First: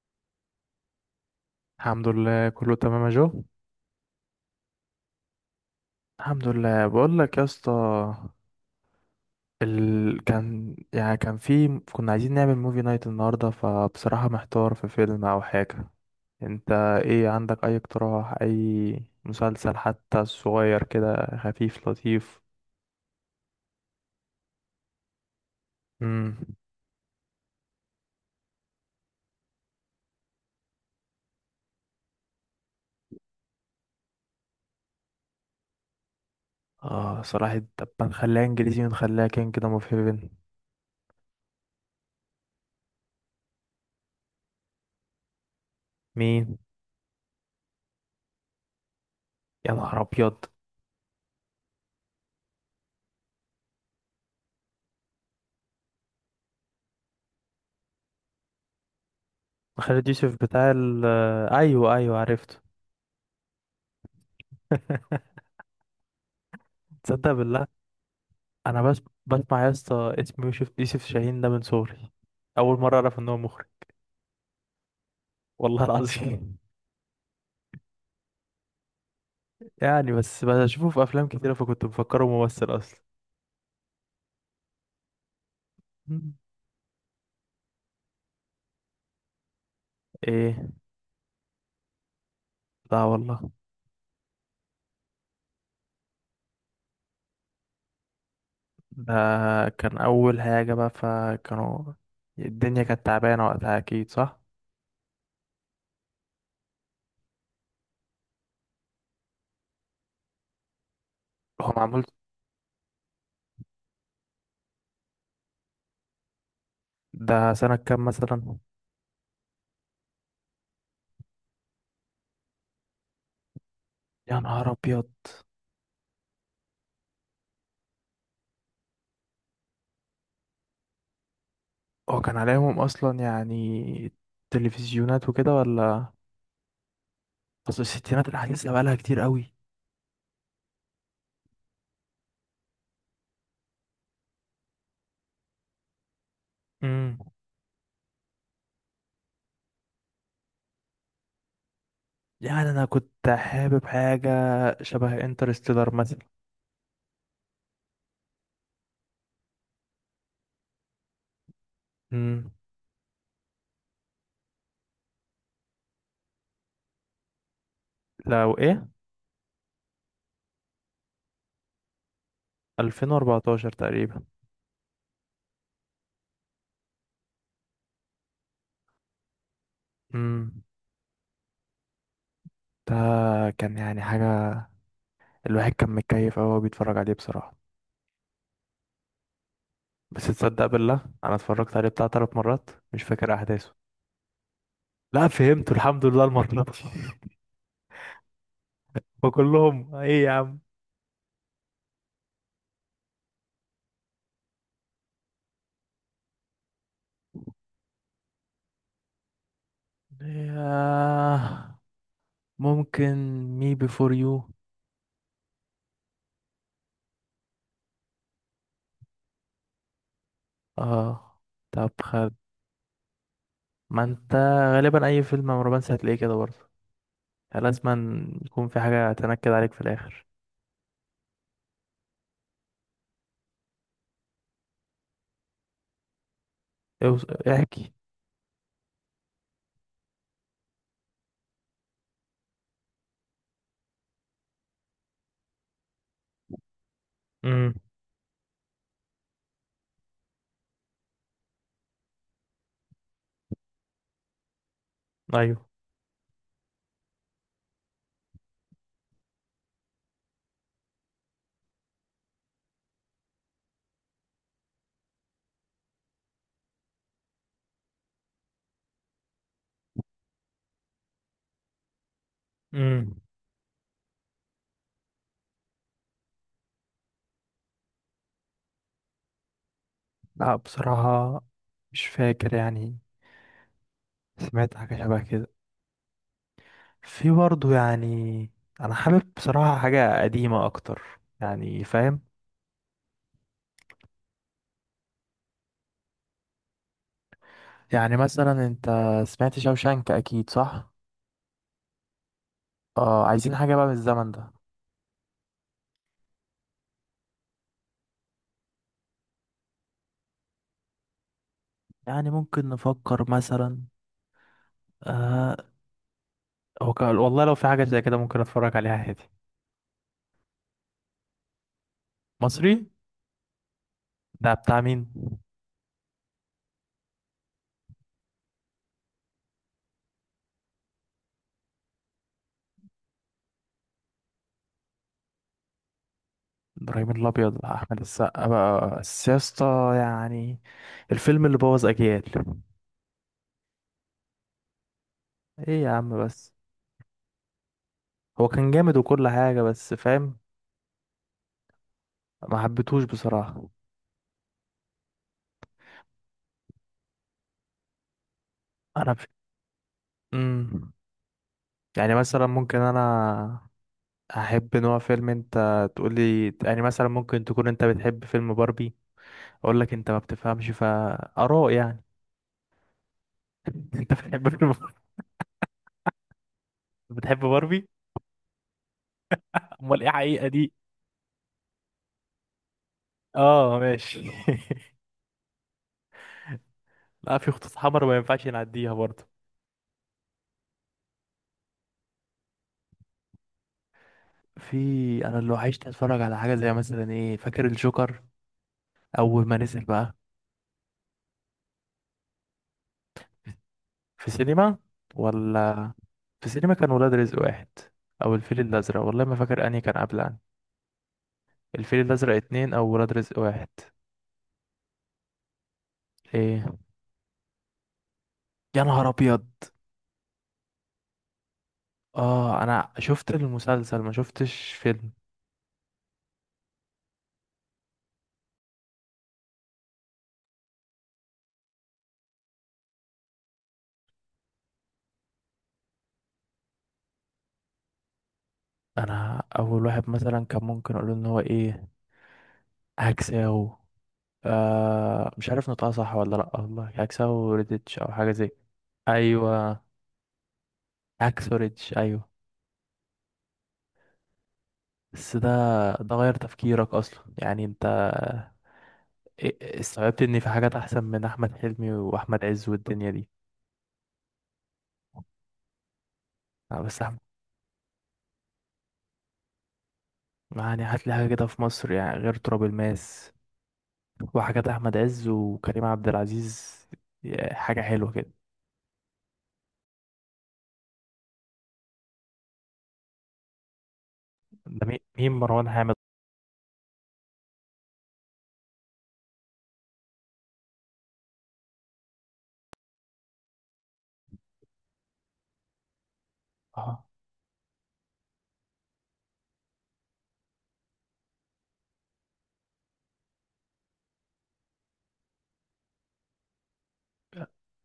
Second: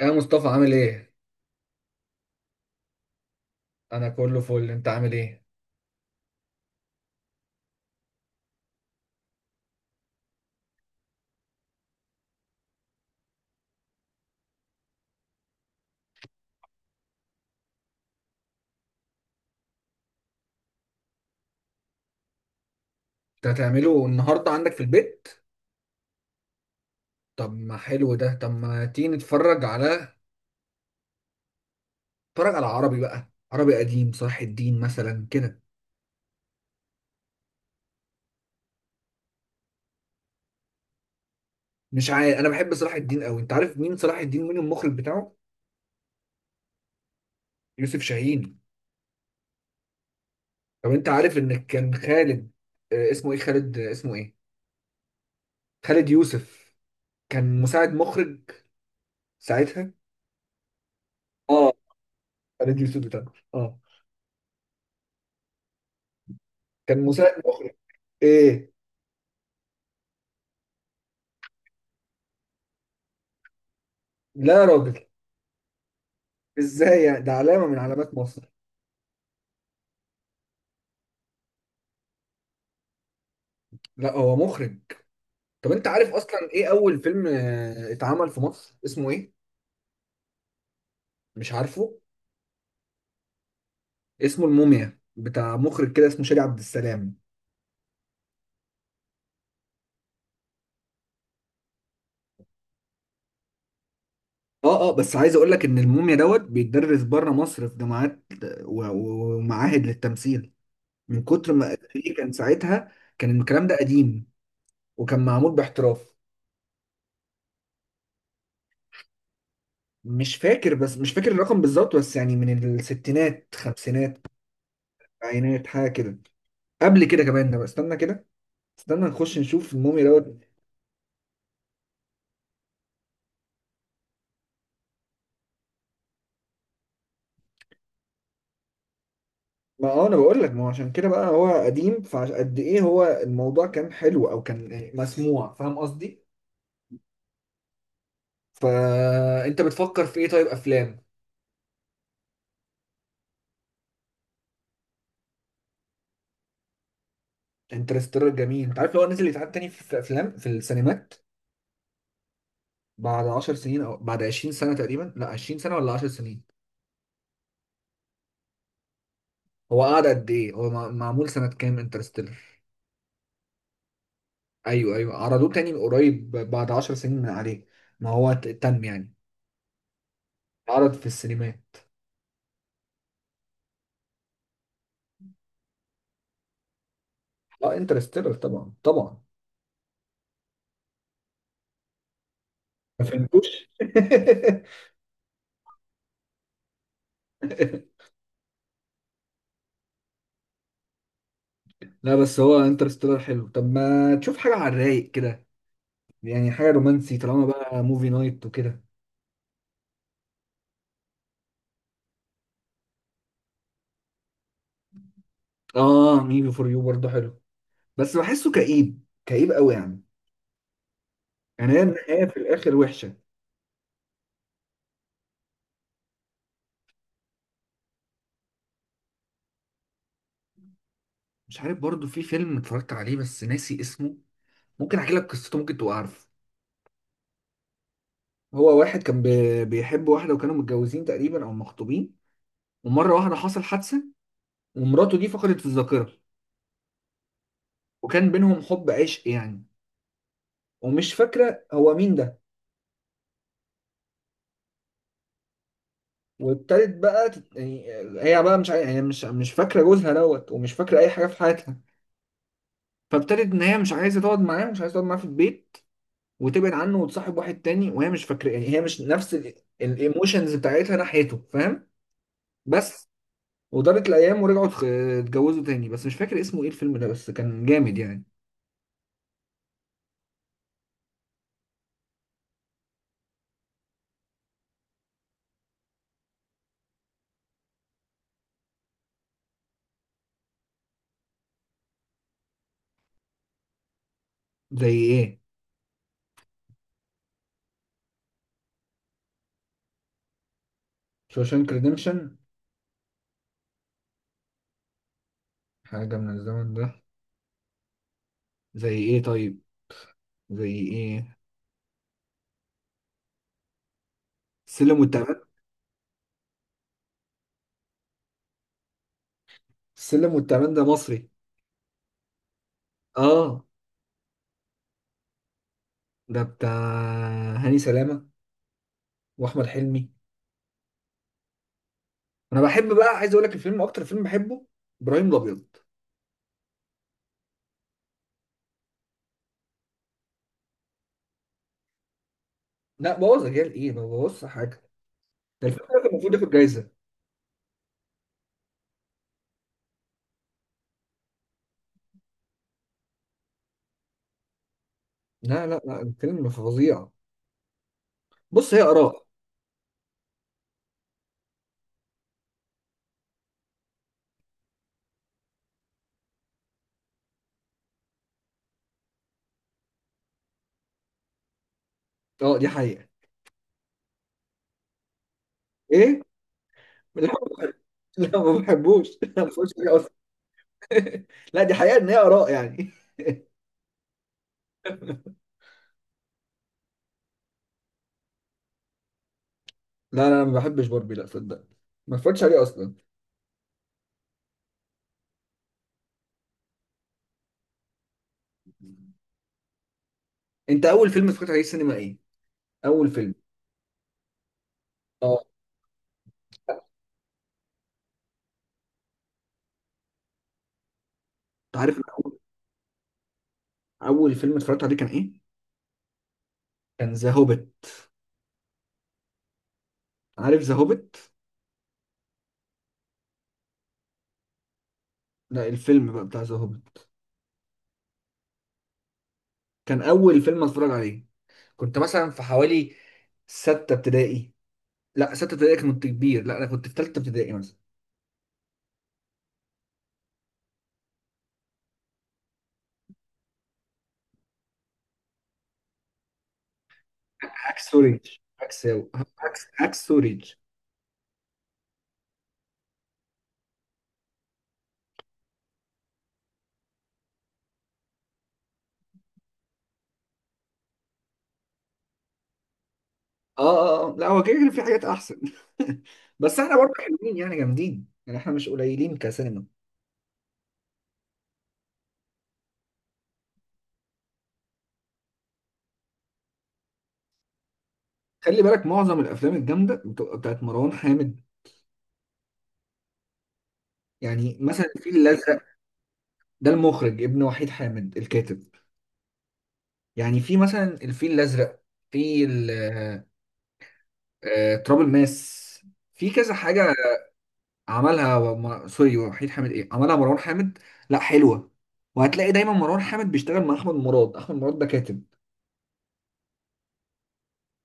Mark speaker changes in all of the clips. Speaker 1: ايه يا مصطفى عامل ايه؟
Speaker 2: الحمد لله كله تمام يا جو.
Speaker 1: انا كله فل، انت عامل ايه؟
Speaker 2: الحمد لله بقول لك يا اسطى. ال... كان يعني كان في كنا عايزين نعمل موفي نايت النهارده، فبصراحة محتار في فيلم او حاجة. انت، ايه عندك؟ اي اقتراح، اي مسلسل حتى صغير كده خفيف لطيف.
Speaker 1: انت هتعمله النهارده عندك في البيت؟
Speaker 2: امم.
Speaker 1: طب ما حلو ده. طب ما تيجي نتفرج على عربي بقى، عربي قديم، صلاح الدين مثلا كده.
Speaker 2: اه، صراحة طب ما نخليها انجليزي ونخليها كينج دوم اوف هيفن.
Speaker 1: مش عارف، انا بحب صلاح الدين قوي. انت عارف مين صلاح الدين؟ مين المخرج بتاعه؟
Speaker 2: مين؟
Speaker 1: يوسف شاهين.
Speaker 2: يا نهار ابيض!
Speaker 1: طب انت عارف ان كان خالد اسمه ايه؟ خالد اسمه ايه؟ خالد يوسف، كان مساعد مخرج ساعتها.
Speaker 2: خالد يوسف بتاع آه،
Speaker 1: اه
Speaker 2: ايوه ايوه، عرفته.
Speaker 1: خالد يوسف بتاعه، اه، كان
Speaker 2: تصدق
Speaker 1: مساعد
Speaker 2: بالله،
Speaker 1: مخرج. ايه؟
Speaker 2: انا بس بسمع يا اسطى اسم يوسف شاهين ده من صغري. اول مره اعرف ان هو مخرج.
Speaker 1: لا يا راجل،
Speaker 2: والله العظيم.
Speaker 1: ازاي يعني؟ ده علامة من علامات مصر.
Speaker 2: يعني بس بشوفه في افلام كتيره فكنت مفكره ممثل اصلا.
Speaker 1: لا هو مخرج. طب انت عارف
Speaker 2: مم.
Speaker 1: اصلا ايه اول فيلم اتعمل في مصر، اسمه ايه؟
Speaker 2: ايه؟
Speaker 1: مش عارفه.
Speaker 2: لا والله.
Speaker 1: اسمه الموميا، بتاع مخرج كده اسمه شادي عبد السلام.
Speaker 2: ده كان اول حاجه بقى، فكانوا الدنيا كانت تعبانه وقتها اكيد، صح؟
Speaker 1: اه اه، بس عايز اقول لك ان الموميا دوت بيتدرس بره مصر في جامعات ومعاهد للتمثيل، من كتر
Speaker 2: هو
Speaker 1: ما
Speaker 2: معمول.
Speaker 1: فيه كان ساعتها. كان الكلام ده قديم، وكان معمول باحتراف.
Speaker 2: ده سنه كام مثلا؟
Speaker 1: مش فاكر، بس مش فاكر الرقم بالظبط، بس يعني من الستينات، خمسينات،
Speaker 2: يا نهار ابيض!
Speaker 1: عينات، حاجة كده، قبل كده كمان. ده استنى كده، استنى نخش نشوف مومي دوت.
Speaker 2: هو كان عليهم اصلا يعني تلفزيونات وكده ولا؟ اصل الستينات الحديثه بقى لها كتير.
Speaker 1: ما هو انا بقول لك، ما هو عشان كده بقى هو قديم، فقد ايه، هو الموضوع كان حلو او كان يعني مسموع، فاهم قصدي؟
Speaker 2: قوي.
Speaker 1: فانت بتفكر في ايه؟ طيب افلام.
Speaker 2: يعني انا كنت حابب حاجه شبه انترستيلر مثلا.
Speaker 1: انترستيلر جميل. انت عارف لو هو نزل يتعاد تاني في افلام في السينمات
Speaker 2: امم.
Speaker 1: بعد 10 سنين او بعد 20 سنة سنه تقريبا؟ لا 20 سنة سنه ولا 10 سنين.
Speaker 2: لو ايه؟
Speaker 1: هو قعد قد ايه؟ هو معمول سنه كام انترستيلر؟
Speaker 2: 2014 تقريبا.
Speaker 1: ايوه ايوه، عرضوه تاني من قريب بعد 10 سنين من عليه. ما هو تم يعني
Speaker 2: امم.
Speaker 1: عرض في السينمات.
Speaker 2: ده كان يعني حاجه، الواحد كان متكيف أوي وهو بيتفرج عليه بصراحه.
Speaker 1: اه انترستيلر طبعا، طبعا.
Speaker 2: بس تصدق بالله، انا اتفرجت عليه بتاع ثلاث مرات مش
Speaker 1: ما
Speaker 2: فاكر
Speaker 1: فهمتوش؟
Speaker 2: احداثه. لا، فهمته الحمد لله المره دي. وكلهم ايه يا عم.
Speaker 1: لا بس هو انترستيلر حلو. طب ما تشوف حاجة على الرايق كده، يعني حاجة رومانسي طالما بقى موفي نايت وكده.
Speaker 2: ياه. ممكن مي بيفور يو.
Speaker 1: اه، مي بي فور يو برضه حلو، بس بحسه كئيب، كئيب قوي يعني.
Speaker 2: اه.
Speaker 1: يعني هي
Speaker 2: طب
Speaker 1: النهاية
Speaker 2: خد،
Speaker 1: في الآخر وحشة.
Speaker 2: ما انت غالبا اي فيلم رومانسي هتلاقيه كده برضه، لازم يكون في حاجة تنكد عليك في الآخر.
Speaker 1: مش عارف، برضه في فيلم اتفرجت عليه بس ناسي اسمه. ممكن احكي لك قصته، ممكن تبقى عارفه.
Speaker 2: احكي.
Speaker 1: هو واحد كان بيحب واحدة، وكانوا متجوزين تقريبا أو مخطوبين. ومرة واحدة حصل حادثة، ومراته دي فقدت الذاكرة.
Speaker 2: امم.
Speaker 1: وكان بينهم حب عشق يعني، ومش فاكرة هو مين ده.
Speaker 2: ايوه.
Speaker 1: وابتدت بقى يعني، هي بقى مش عاي... هي مش فاكره جوزها دوت، ومش فاكره اي حاجه في حياتها. فابتدت ان هي مش عايزه تقعد معاه، في البيت، وتبعد عنه وتصاحب واحد تاني، وهي مش فاكره. يعني هي مش نفس الايموشنز بتاعتها ناحيته، فاهم؟ بس.
Speaker 2: امم.
Speaker 1: ودارت الايام ورجعوا اتجوزوا تاني. بس مش فاكر اسمه ايه الفيلم ده، بس كان جامد يعني.
Speaker 2: لا بصراحة مش فاكر يعني. سمعت حاجة شبه كده في برضه يعني. أنا حابب بصراحة حاجة قديمة أكتر، يعني فاهم؟
Speaker 1: زي ايه؟
Speaker 2: يعني مثلا أنت سمعت شوشانك أكيد صح؟
Speaker 1: شوشانك ريديمشن.
Speaker 2: اه، عايزين حاجة بقى من الزمن ده.
Speaker 1: حاجه من الزمن ده، زي ايه طيب؟ زي ايه؟
Speaker 2: يعني ممكن نفكر مثلا.
Speaker 1: السلم والتعبان.
Speaker 2: آه. والله لو في حاجة زي كده ممكن أتفرج عليها عادي.
Speaker 1: السلم والتعبان ده مصري.
Speaker 2: مصري.
Speaker 1: اه،
Speaker 2: ده بتاع مين؟
Speaker 1: ده بتاع هاني سلامة واحمد حلمي. انا بحب بقى، عايز اقول لك الفيلم اكتر فيلم بحبه، ابراهيم الابيض.
Speaker 2: ابراهيم الابيض بقى احمد السقا بقى، بس يا اسطى يعني الفيلم اللي بوظ اجيال.
Speaker 1: لا بوظ رجال ايه، ما بوظش حاجه. ده
Speaker 2: ايه
Speaker 1: الفيلم
Speaker 2: يا
Speaker 1: ده كان
Speaker 2: عم
Speaker 1: المفروض ياخد
Speaker 2: بس،
Speaker 1: جايزه.
Speaker 2: هو كان جامد وكل حاجه بس فاهم، ما حبيتهوش بصراحه.
Speaker 1: لا الفيلم فظيع. بص، هي
Speaker 2: انا
Speaker 1: اراء.
Speaker 2: ف... مم. يعني مثلا ممكن انا احب نوع فيلم انت تقولي، يعني مثلا ممكن تكون انت بتحب فيلم باربي، اقول لك انت ما بتفهمش فاراء يعني.
Speaker 1: اه دي حقيقه.
Speaker 2: انت بتحب فيلم،
Speaker 1: ايه؟ لا
Speaker 2: بتحب باربي؟
Speaker 1: لا ما بحبوش لا ما بتفرجش عليه
Speaker 2: امال ايه
Speaker 1: اصلا.
Speaker 2: حقيقه دي؟
Speaker 1: لا دي حقيقه ان هي اراء يعني
Speaker 2: اه، ماشي. لا، في خطوط حمر ما ينفعش نعديها برضه.
Speaker 1: لا أنا ما بحبش باربي، لا صدق. ما اتفرجتش عليه اصلا.
Speaker 2: في انا لو عشت اتفرج على حاجه زي مثلا ايه، فاكر الجوكر اول ما نزل بقى.
Speaker 1: انت اول فيلم اتفرجت عليه السينما ايه؟ اول فيلم.
Speaker 2: في سينما
Speaker 1: اه
Speaker 2: ولا؟ في سينما كان ولاد رزق واحد او الفيل الازرق، والله ما فاكر انهي كان قبل انهي.
Speaker 1: انت عارف
Speaker 2: الفيل
Speaker 1: أنا
Speaker 2: الازرق اتنين او ولاد رزق واحد؟
Speaker 1: اول فيلم اتفرجت عليه كان ايه؟
Speaker 2: ايه؟
Speaker 1: كان ذا هوبيت.
Speaker 2: يا نهار ابيض!
Speaker 1: عارف ذا هوبيت؟
Speaker 2: اه، انا شفت المسلسل ما شفتش فيلم.
Speaker 1: لا الفيلم بقى بتاع ذا هوبيت، كان اول فيلم اتفرج عليه. كنت مثلا في حوالي ستة ابتدائي. لا ستة ابتدائي كنت كبير، لا انا كنت في ثالثة ابتدائي مثلا.
Speaker 2: انا اول واحد مثلا كان ممكن اقول ان هو ايه، هكساو، مش عارف نطقها صح ولا لا والله، هكساو
Speaker 1: عكس
Speaker 2: ريديتش او حاجه
Speaker 1: سوريج،
Speaker 2: زي.
Speaker 1: عكس عكس
Speaker 2: ايوه،
Speaker 1: عكس سوريج.
Speaker 2: هاكسو ريديتش. ايوه بس ده غير تفكيرك اصلا يعني انت، استوعبت ان في حاجات احسن من احمد حلمي واحمد عز والدنيا دي.
Speaker 1: اه اه لا هو كده كده في حاجات احسن. بس احنا
Speaker 2: آه،
Speaker 1: برضه
Speaker 2: بس احمد
Speaker 1: حلوين يعني، جامدين يعني، احنا مش قليلين كسينما.
Speaker 2: يعني هات لي حاجه كده في مصر يعني غير تراب الماس وحاجات احمد عز وكريم عبد العزيز، حاجه حلوه كده.
Speaker 1: خلي بالك معظم الافلام الجامده بتبقى بتاعت مروان حامد. يعني
Speaker 2: ده
Speaker 1: مثلا
Speaker 2: مين
Speaker 1: الفيل
Speaker 2: مين
Speaker 1: الازرق.
Speaker 2: مروان حامد؟
Speaker 1: ده المخرج ابن وحيد حامد الكاتب. يعني في مثلا الفيل الازرق، في تراب الماس، في كذا حاجة.
Speaker 2: اه
Speaker 1: عملها سوري، وحيد حامد ايه، عملها مروان حامد. لا حلوة. وهتلاقي دايما مروان حامد بيشتغل مع احمد مراد. احمد مراد ده كاتب.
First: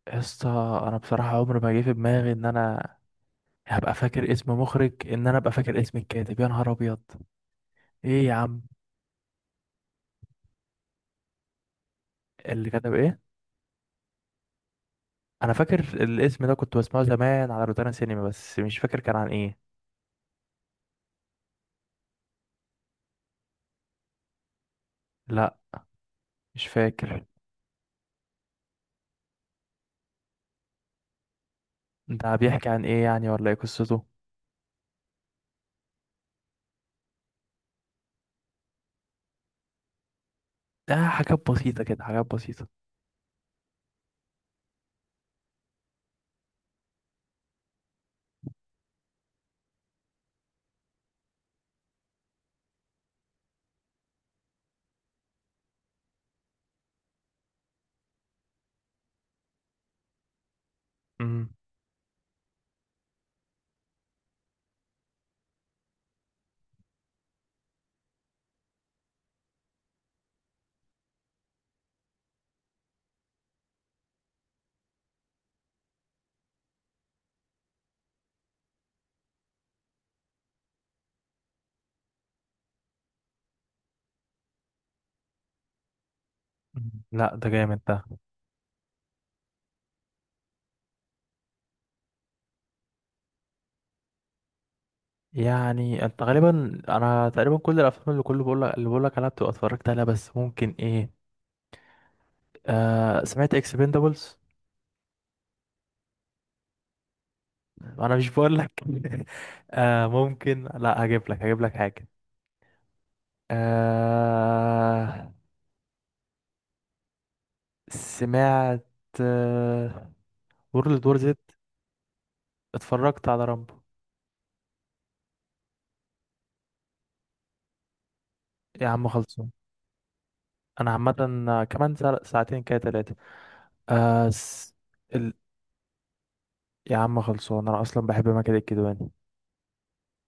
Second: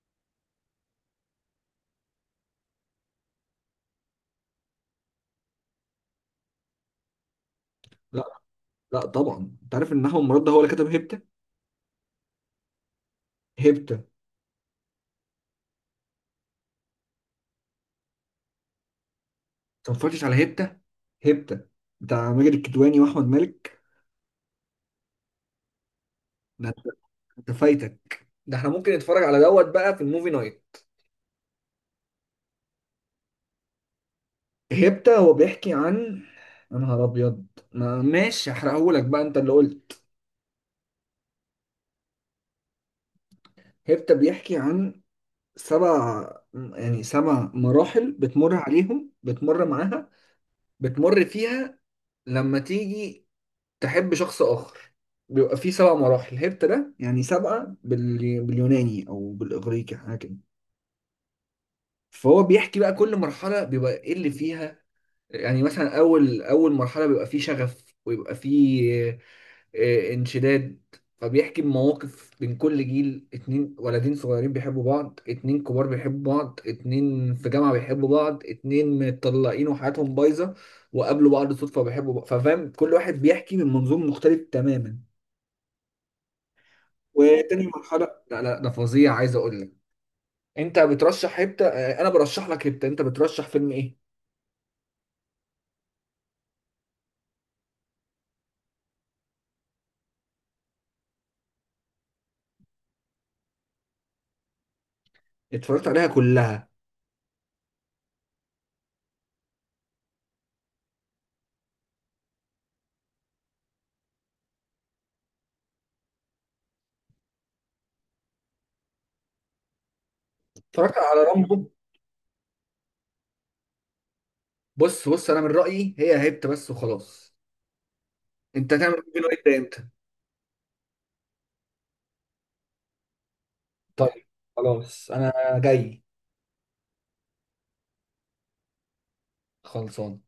Speaker 2: يا اسطى، انا بصراحه عمري ما جه في دماغي ان انا هبقى فاكر اسم مخرج، ان انا ابقى فاكر اسم الكاتب. يا نهار ابيض! ايه
Speaker 1: لا
Speaker 2: يا عم،
Speaker 1: طبعا انت عارف ان احمد مراد ده هو اللي كتب هيبتا.
Speaker 2: اللي كتب ايه؟
Speaker 1: هيبتا.
Speaker 2: انا فاكر الاسم ده، كنت بسمعه زمان على روتانا سينما بس مش فاكر كان عن ايه.
Speaker 1: انت ما اتفرجتش على هيبتا؟ هيبتا بتاع ماجد الكدواني واحمد مالك.
Speaker 2: لا مش
Speaker 1: ده انت،
Speaker 2: فاكر.
Speaker 1: أنت فايتك ده. احنا ممكن نتفرج على دوت بقى في الموفي نايت.
Speaker 2: ده بيحكي عن ايه يعني، ولا ايه قصته؟
Speaker 1: هيبتا هو بيحكي عن، يا نهار ابيض، ماشي هحرقهولك بقى انت اللي قلت.
Speaker 2: ده حاجات بسيطة كده، حاجات بسيطة.
Speaker 1: هيبتا بيحكي عن سبع، يعني سبع مراحل بتمر عليهم، بتمر معاها، بتمر فيها لما تيجي تحب شخص آخر. بيبقى فيه سبع مراحل، هرت ده يعني سبعة باليوناني أو بالإغريقي حاجة كده.
Speaker 2: امم.
Speaker 1: فهو بيحكي بقى كل مرحلة بيبقى إيه اللي فيها. يعني مثلا أول مرحلة بيبقى فيه شغف، ويبقى فيه انشداد. فبيحكي بمواقف بين كل جيل، اتنين ولدين صغيرين بيحبوا بعض، اتنين كبار بيحبوا بعض، اتنين في جامعة بيحبوا بعض، اتنين متطلقين وحياتهم بايظة وقابلوا بعض صدفة وبيحبوا بعض. ففاهم كل واحد بيحكي من منظور مختلف تماما.
Speaker 2: لا ده
Speaker 1: وتاني
Speaker 2: جامد ده.
Speaker 1: مرحلة، لا لا ده فظيع، عايز اقول لك. انت بترشح هبتة؟ انا برشح لك هبتة. انت بترشح فيلم ايه؟
Speaker 2: يعني انت غالبا، انا تقريبا كل الافلام اللي بقول لك عليها بتبقى اتفرجت عليها، بس ممكن ايه؟ آه، سمعت اكسبندبلز؟
Speaker 1: اتفرجت عليها كلها.
Speaker 2: انا مش بقول لك. آه ممكن، لا هجيب لك حاجة. آه، سمعت
Speaker 1: اتفرجت
Speaker 2: وورلد وور
Speaker 1: على
Speaker 2: زد؟
Speaker 1: رامبو.
Speaker 2: اتفرجت على رامبو؟
Speaker 1: بص انا من رأيي هي هبتة بس وخلاص. انت
Speaker 2: يا
Speaker 1: هتعمل
Speaker 2: عم
Speaker 1: فين وانت
Speaker 2: خلصان.
Speaker 1: امتى؟
Speaker 2: انا عامه كمان ساعتين كده تلاتة.
Speaker 1: طيب
Speaker 2: آه س...
Speaker 1: خلاص،
Speaker 2: ال...
Speaker 1: انا جاي.
Speaker 2: يا عم خلصان انا اصلا بحب ماجد الكدواني.
Speaker 1: خلصان.